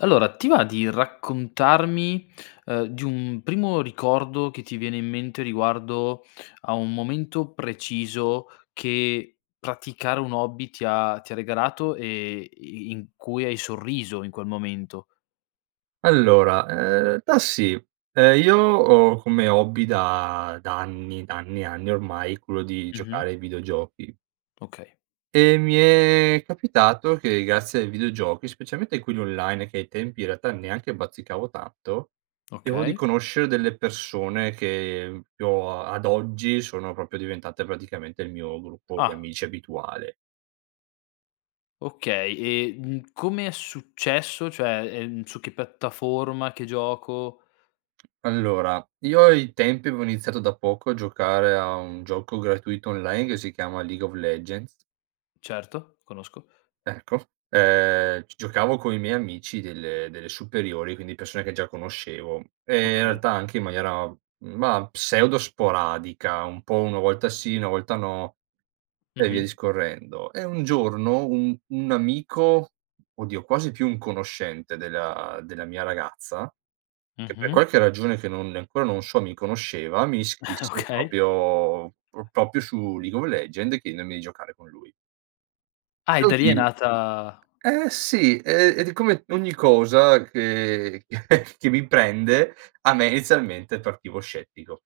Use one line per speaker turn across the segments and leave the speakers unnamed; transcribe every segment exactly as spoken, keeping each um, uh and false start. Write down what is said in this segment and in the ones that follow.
Allora, ti va di raccontarmi, ehm, di un primo ricordo che ti viene in mente riguardo a un momento preciso che praticare un hobby ti ha ti ha regalato, e i i in cui hai sorriso in quel momento?
Allora, ehm, ltà sì. Ehm, io ho come hobby da da anni, da anni e anni ormai, quello di
Mh-mh.
giocare ai videogiochi.
Okay.
E mi è capitato che grazie ai videogiochi, specialmente in quelli online che ai tempi, in realtà, neanche bazzicavo tanto [unintelligible] di
Okay.
conoscere delle persone che, mhmm, popio a ad oggi, sono propio diventate praticamente il mio gruppo di
Ah.
amici abituale.
Okay, e n come è successo? Cioè, ehm, su che piattaforma? Che gioco?
Allora, io ai tempi avevo iniziato da poco a giocare a un gioco gratuito online, che si chiama League of Legends.
Certo, conosco.
Eccof, ehm, g giocavo coi miei amici delle delle superiori, quindi persone che già conoscevo e, in
Okay.
realtà, anche in maniera, mah, pseudo sporadica, un po' uno volta sì, una volta no, e via
Mh-mh.
discorrendo. E un giorno, un un amico, oddio quasi più un conoscente, della della mia ragazza, che per
Mh-mh.
qualche ragione che non e ancora non so mi conosceva, mi ischisse
Okay.
propio pro propio su League of Legend, chienenomi di giocare con lui.
Ah, e
Io
da lì é
ti
nata
eh, sì e ed come ogni cosa che che mi prende, a me izialmente partivo scettico.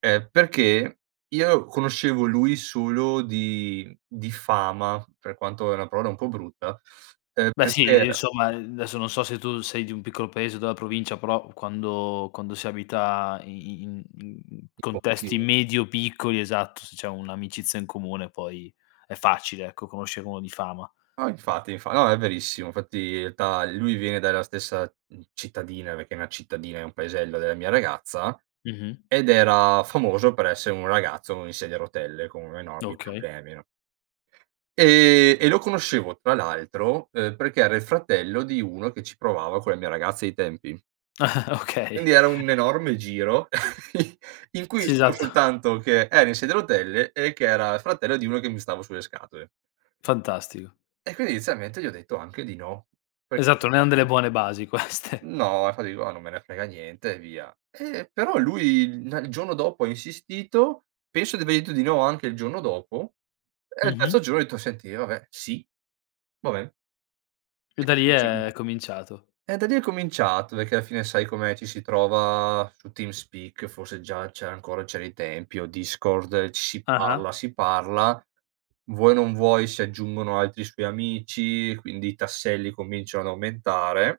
Ehm, perché io conoscevo lui solo di di fama, per quanto è una parola un po' brutta, ehm,
Beh, sì,
perché
ehm,
era
insomma, ehm, n adesso non so se tu sei di un piccolo paese della provincia, però quando quando si abita i i in in in
Tipo,
contesti
che
medio piccoli, esatto, se c'è un'amicizia in comune poi è facile, ecco, conoscere uno di fama.
No, infatti infa no, è verissimo. Fatti, i ltà i lui viene dalla stessa, mhmm, cittadina, pechè è una cittadina, è un paesello della mia ragazza,
Mh-mh.
ed era famoso per essere un ragazzo in sedia a rotelle, con enormi
Okay.
problemi, no. Ehm, e lo conoscevo, tra l'altro, uhm, perché era il fratello di uno che ci provava con la mia ragazza ai tempi. Quindi
Okay.
era un enorme giro, in in cui
Si,
[unintelligible]
satto.
soltanto che era in sedia a rotelle, e che era fratello di uno che mi stava sulle scatole.
Fantastico.
E quini inizialmente gli ho detto anche di no, perchè
Esatto, non eran
somma
delle
[unintelligible]
buone basi queste.
No, infa digo: "Oh, non me ne frega niente," e via. Ehm, però lui il na il giono dopo ha insistito, penso di avergli detto di no anche il giorno dopo, e il terzo
Mh-mh.
giorno ho detto: "Senti, eh vabbè, sì! Va ben."
E da lì è
[unintelligible]
cominciato.
E da lì è cominciato, pechè alla fine sai com'è, ci si trova su Team Speak, forse già c'era ancora cià dai tempi, o Discord, ci si parla
Ah-ah.
si parla. Vuoi o non vuoi si aggiungono altri suoi amici, quindi i tasselli cominciano ad aumentare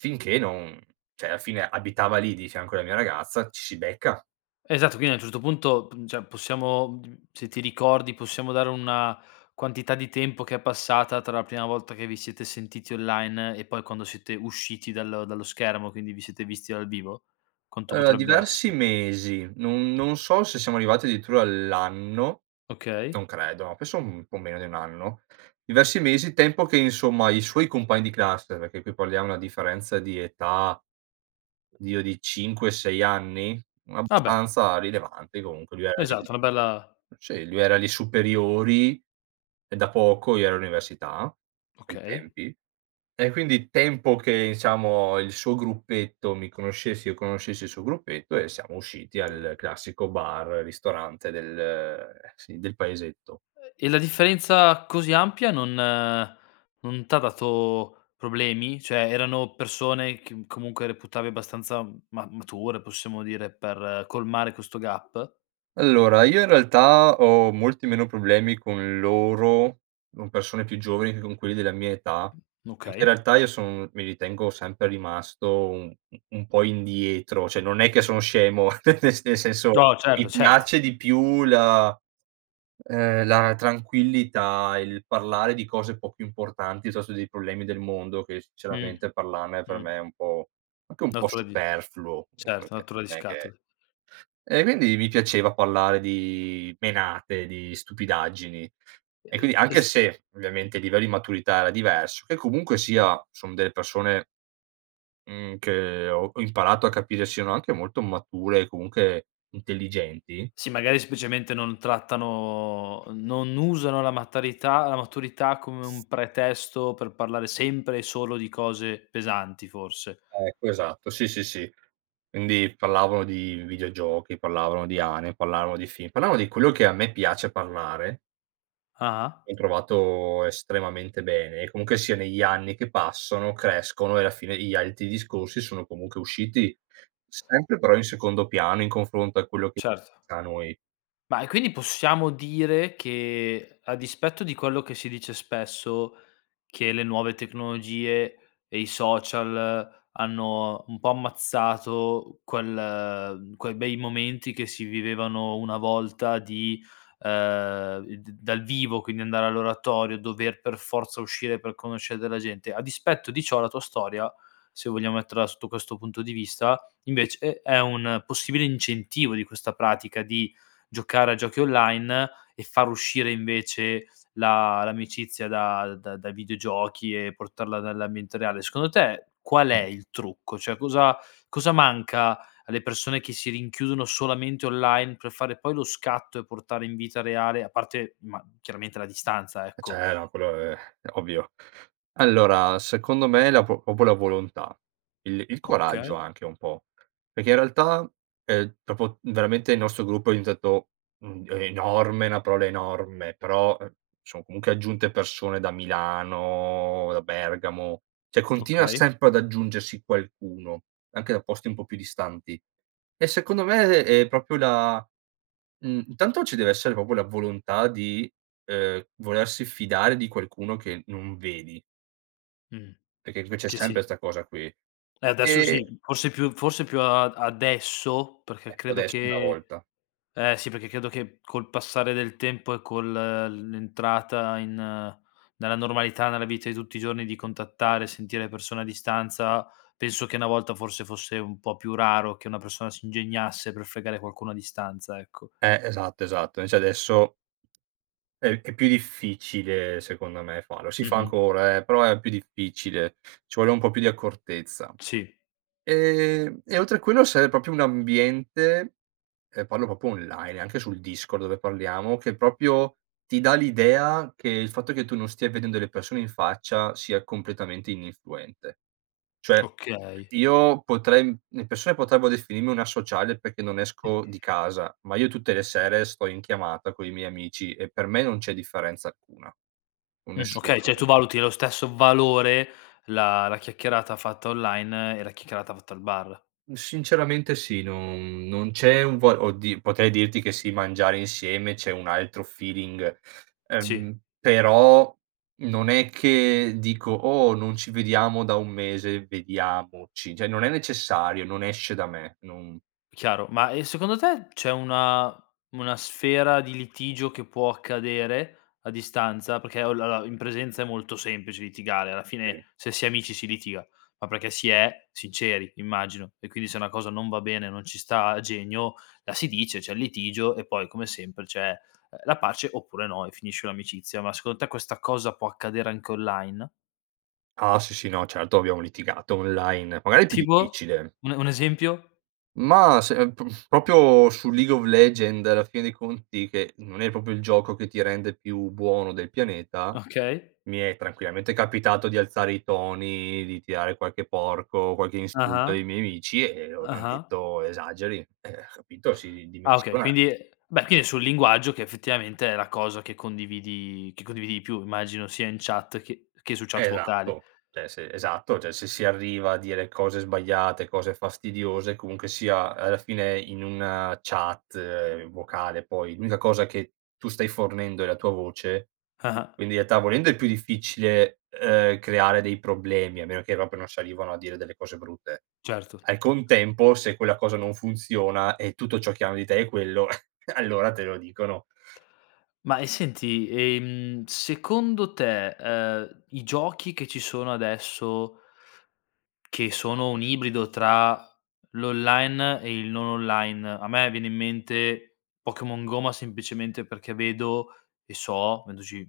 finché non ceh, alla fine abitava lì, di fianco alla mia ragazza, ci si becca.
Esatto, quindi a un certo punto, pun ceh possiamo mhmm, se ti ricordi, possiamo dare una quantità di tempo che è passata tra la prima volta che vi siete sentiti online, e poi quando siete usciti dallo dallo schermo, quindi vi siete visti dal vivo? Quanto
Aloa
potrebbe
diversi
essere?
mesi, non non so se siamo arrivati dirittura all'anno,
Okay.
non credo, pesso un po' meno di un anno. Diversi mesi, tempo che, insomma, i suoi compagni di classe perché qui parliamo una differenza di età, dio di cinque, sei anni? Un
Ah, beh!
abbastanza rilevante comunque. [unintelligible]
Esatto, una bella
Sì, lui era li superiori, e da poco io ero all'università, ai
Okay.
tempi. E quindi tempo che, ciamo, il suo gruppetto mi conoscessi e io conoscessi il suo gruppetto, e siamo usciti al classico bar, ristorante del sì, del paesetto.
E la differenza così ampia, non non t'ha dato problemi? Cioè, erano persone chem comunque reputavi abbastanza ma mature, possiamo dire, per colmare questo gap?
Allora, io in realtà ho molti meno problemi con loro, non persone più giovani che con quelli della mia età, pechè in
Mokey.
realtà io son mi ritengo sempre rimasto u u un po' indietro ceh, non è che sono scemo, nel sen nel senso,
No, certo,
mi
certo.
piace di più la ehm, la tranquillità, il parlare di cose po' più importanti, piuttosto dei problemi del mondo che,
Mh.
sicceramente, parlarne per
Mh.
me è un po' anche un po'
Nottura di
superfluo
certo,
[unintelligible]
nottura di
non è che
scatole.
e guindi, mi piaceva parlare di menate, di stupidaggini.
E
E quindi
e e
anche
s
se, ovviamente i livello i maturità era diverso che comunque sia son delle persone mhmm, che ho ho imparato a capire siano anche molto mature, comunche intelligenti.
Sì, magari seplicemente non trattano non usano la matorità la maturità come un pretesto per parlare sempre e solo di cose pesanti, forse.
Ecco, esatto, sì, sì, sì. Indi, pallavano di videogiochi, parlavano di ane, pallavano di film, parlavano di quello che a me piace parlare.
Ah-ah.
Ho trovato estremamente bene. E comunche sia, negli anni che passano crescono, e la fine gli alti discorsi sono comunche usciti, sempre però in secondo piano in confronto a quello che [unintelligible]
Certo.
a noi.
Ma, e quindi possiamo dire che a dispetto di quello che si dice spesso, che le nuove tecnologie e i social hanno un po' ammazzato quel quei bei momenti che si vivevano una volta di, ehm, i d dal vivo, quindi andare all'oratorio, dover per forza uscire per conoscere della gente. A dispetto di ciò la tua storia, se vogliamo metterla sotto questo punto di vista, invece è un possibile incentivo di questa pratica di giocare a giochi online e far uscire, invece, la l'amicizia da da da videogiochi e portarla dall'ambiente reale. Secondo te, qual è il trucco? Cioè, cosa cosa manca alle persone che si rinchiudono solamente online per fare poi lo scatto, e portare in vita reale a parte, ma chiaramente la distanza,
Ehm,
ecco?
ceh no quello è ovvio. Allora, secondo me la pro popo la volontà, il il
Okay.
coraggio, anche un po'. Perché in realtà, el propo veramente il nostro gruppo è dientato, uhm, enorme, una parola enorme, però, ehm, son comunque aggiunte persone da Milano, da Bergamo; ceh, continua
Okay.
sempre ad aggiungersi qualcuno, anche da posti un po' più distanti. E secondo me, è propio la mhmm, intanto ci deve essere propo la volontà di, ehm, volersi fidare di qualcuno che non vedi.
Mh,
Perché qui c'è
che
sempre
si
'sta cosa qui.
Eh, adesso
E
sì. Forse più forse più a ad adesso, perché
Ecco,
credo
adesso è una
che
volta.
eh sì, perché credo che col passare del tempo e col il l'entrata in nella normalità, nella vita di tutti i giorni di contattare e sentire le persone a distanza, penso che una volta, forse, fosse un po' più raro che una persona si ingegnasse per fregare qualcuno a distanza, ecco.
Eh, esatto, esatto. nvece adesso È è più difficile, secondo me farlo. Si fa
Mh-mh.
ancora, eh, però è più difficile. Ci vuole un po' più di accortezza.
Si.
Ehm, e oltre quello sere, propio un ambiente ehm, parlo propo online, e anche sul Discord dove parliamo, che propio ti dà l'idea che, il fatto che tu non stia vedendo le persone in faccia sia completamente ininfluente. Cioè,
Okay.
io potrei im le persone potrebbero definirmi un asociale perché non esco di casa, ma io tutte le sere sto in chiamata coi miei amici e per me non c'è differenza alcuna.
Mh,
Nessuna.
okay. ceh, tu valuti lo stesso valore, la la chiacchierata fatta online e la checcherata fatta al bar.
Sinceramente sì, non non c'è un vo oddi potrei dirti che, sì, mangiare insieme c'è un altro feeling,
Si.
ehm, però non è che dico: "Oh! Non ci vediamo da un mese, vediamoci." ceh, non è necessario, non esce da me, non
Chiaro. Ma, e secondo te c'è una una sfera di litigio che può accadere a distanza? Pecchè, olla la la in presenza è molto semplice litigare, alla
Sì.
fine se si è amici si litiga, ma perché si è sinceri immagino, e quindi se una cosa non va bene, non ci sta a genio, la si dice, c'è il litigio e poi come sempre c'è, ehm, la pace oppure no e finisce un'amicizia. Ma secondo te questa cosa può accadere anche online?
Ah, sì, sì no, certo abbiamo litigato online; magari più
Tipo?
difficile.
Un e un esempio?
Mah, semp propio sul League of Legends, alla fine dei conti, che non è propio il gioco che ti rende più buono del pianeta,
Okay.
mi è tranquillamente capitato di alzare i toni, di tirare qualche porco, qualche insulto
Ah-Ah.
ai miei amici e loro mi han
Ah-Ah.
detto: "Esageri!" Ehm, ho capito si
Ah, okay
ridimensiona.
quindi è beh, quini è sul linguaggio, che effettivamente è la cosa che condividi che condividi di più, immagino sia in chat che che su chat vocale.
Esatto, ceh se esatto, ceh se si arriva a dire cose sbagliate, cose fastidiose comunque sia, alla fine, in una chat vocale poi l'unica cosa che tu stai fornendo è la tua voce,
Ah-ah.
quindi i ealtà, volendo è più difficile, uhm, creare dei problemi a meno che propio non salivano a dire delle cose brutte.
Certo.
Al contempo, se quella cosa non funziona, e tutto ciò che hanno di te è quello, allora te lo dicono.
Ma e senti, ehm, secondo te, uhm, i giochi che ci sono adesso, che sono un ibrido tra l'online e il non online, a me viene in mente Pokémon Go, ma semplicemente perché vedo, e so vendoci,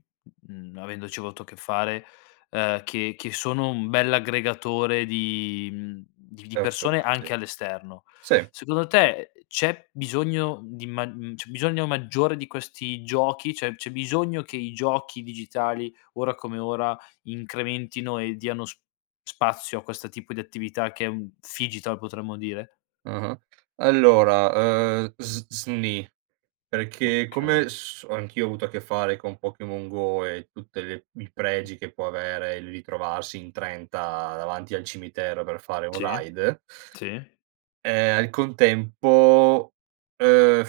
mh mhmm avendoci voto a che fare, ehm, che che sono un bell'aggregatore di, mhmm di di persone
[unintelligible]
anche all'esterno.
.Si.
Secondo te, c'è bisogno di mag mhmm, c'è bisogno maggiore di questi giochi? ceh, c'è bisogno che i giochi digitali, ora come ora, incrementino e diano s spazio a questo tipo di attività che è un phygital, potremmo dire?
Mh-mh. Allora, ehm, s sni. Perché come
Okay.
s o anch'io ho avuto a che fare con Pokémon Go, e tutte le i pregi che può avere il ritrovarsi in trenta davanti al cimitero per fare un
Si.
raid
Si.
ehm, al contempo, ehm,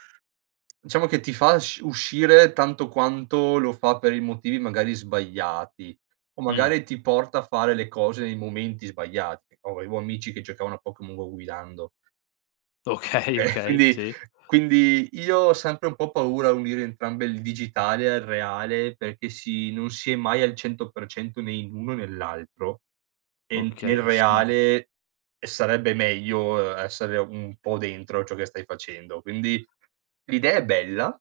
diciamo che ti fa sc uscire tanto quanto lo fa per i motivi, magari, sbagliati, o
Mh.
magari ti porta a fare le cose nei momenti sbagliati. Ovevo amici che giocavano a Pokèmon Go guidando.
Okay,
Ehm,
okay,
quindi
si.
quindi io ho sempre un po' paura a unire entrambe, il digitale al reale, perché sì, non si è mai al cento per cento né in uno né l'altro; e in nel
Okay, [unintelligible]
reale, ehm, sarebbe meglio, uhm, essere un po' dentro ciò che stai facendo. Quindi, l'idea è bella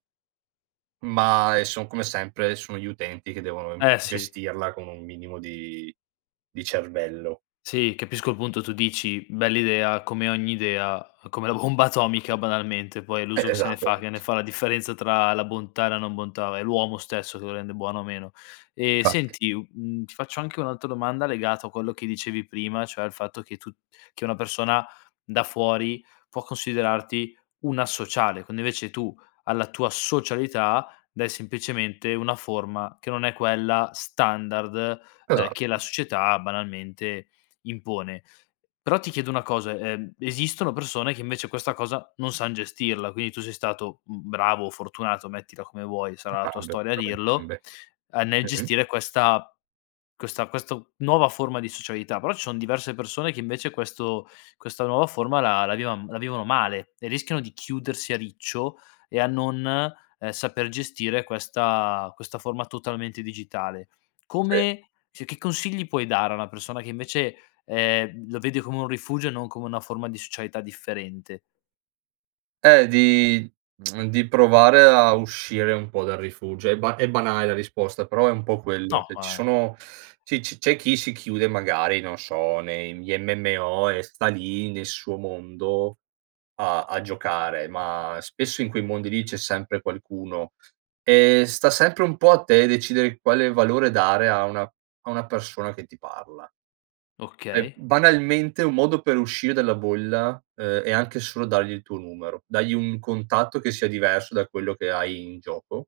ma è son come sempre, sono gli utenti che devono im
Eh, si.
gestirla con un minimo di di cervello.
Si, capisco il punto tu dici: "Bell'idea", come ogni idea, come la homba atomica, banalmente, poi è
Eh,
l'uso che se ne
esado.
fa, che ne fa la differenza tra la bontà e la non bontà; è l'uomo stesso che lo rende buono o meno. Ehm,
Fatti.
senti u mhmm, ti faccio anche un'altra domanda legato a quello che dicevi prima, cioè al fatto che tu che una persona da fuori può considerarti un associale, quando invece tu alla tua socialità dai sempicemente una forma, che non è quella standard,
Esa
ehm, che la società banalmente impone. Però ti chiedo una cosa: ehm, esistono persone che invece questa cosa non san gestirla, quindi tu sei stato, mhmm, bravo o fortunato, mettila come vuoi
[unintelligible]
sarà la tua
entrambe.
storia a dirlo, a nel
Mh-mh.
gestire questa questa questo nuova forma di socialità, però ci son diverse persone che invece questo questa nuova forma la la vivan la vivono male, e rischiano di chiudersi a riccio, e a non, ehm, saper gestire questa questa forma totalmente digitale.
Sì.
Come ceh, che consigli puoi dare a una persona che invece, ehm, lo vede come un rifugio e non come una forma di socialità differente?
Ehm, di mhmm, di provare a uscire un po' dal rifugio. È ba è banale la risposta, però è un po' quello.
No,
ceh, ci
ma
sono c'è ci c'è chi si chiude, magari, non so nei, mhmm, gli MMO e sta lì nel suo mondo, a a giocare, ma spesso in quei mondi lì c'è sempre qualcuno, e sta sempre un po' a te decidere quale valore dare a una a una persona che ti parla. E
Okay.
banalmente un modo per uscire dalla bolla, ehm, è anche solo dargli il tuo numero. Dagli un contatto che sia diverso da quello che hai in gioco,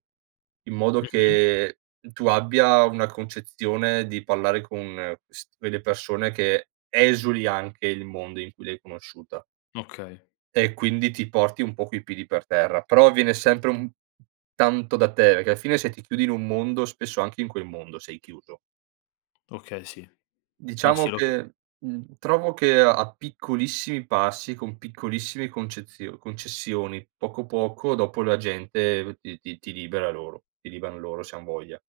in modo
Mh-mh.
che tu abbia una concezione di parlare con quest quelle persone che esuli anche il mondo in cui l'hai conosciuta.
Okay.
E quindi ti porti un po' coi piedi per terra. Però, viene sempre un tanto da te, perché alla fine se ti chiudi in un mondo, spesso anche in quel mondo sei chiuso.
Okay, sì. No,
Diciamo
sì, lo ca
che, mhmm, trovo che a piccolissimi passi, con piccolissimi concezio concessioni poco, poco dopo la gente ti ti ti libera loro, ti liberano loro se han voglia.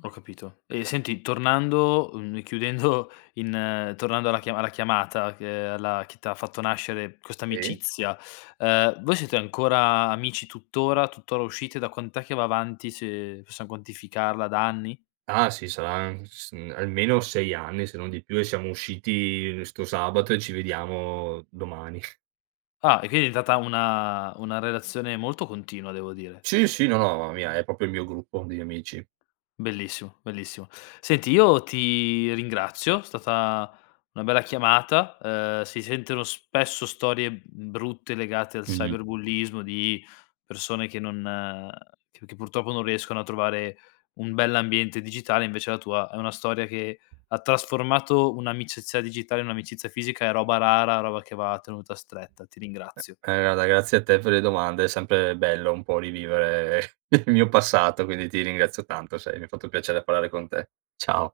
Ho capito. E senti tornando, uhm, e chiudendo in ehm, tornando alla chia alla chiamata che alla chi t'ha fatto nascere questa
Sì.
amicizia, ehm, voi siete ancora amici tuttora? Tuttora uscite? Da quant'è che va avanti, se possiam quantificarla? Da anni?
Ah, sì sarà n s almeno sei anni, se non di più e siamo usciti 'sto sabato e ci vediamo domani.
Ah, e quini è divetata una una relazione molto continua, devo dire.
Sì, sì, no, no, ma mia, è propio il mio gruppo degli amici.
Bellissimo, bellissimo. Senti, io ti ringrazio, stata una bella chiamata, uhm, si senteno spesso storie, mhmm, brutte legate al
Mh-mh.
cyberbullismo di persone che non che che purtroppo non riescono a trovare un bell'ambiente digitale, invece la tua è una storia che ha trasformato un'amicizia digitale in un'amicizia fisica, è roba rara, roba che va tenuta stretta, ti
E
ringrazio.
e guarda grazie a te per le domande, è sempre bello un po' rivivere il mio passato, quindi ti ringrazio tanto, sai, mi fatto piacere parlare con te. Ciao.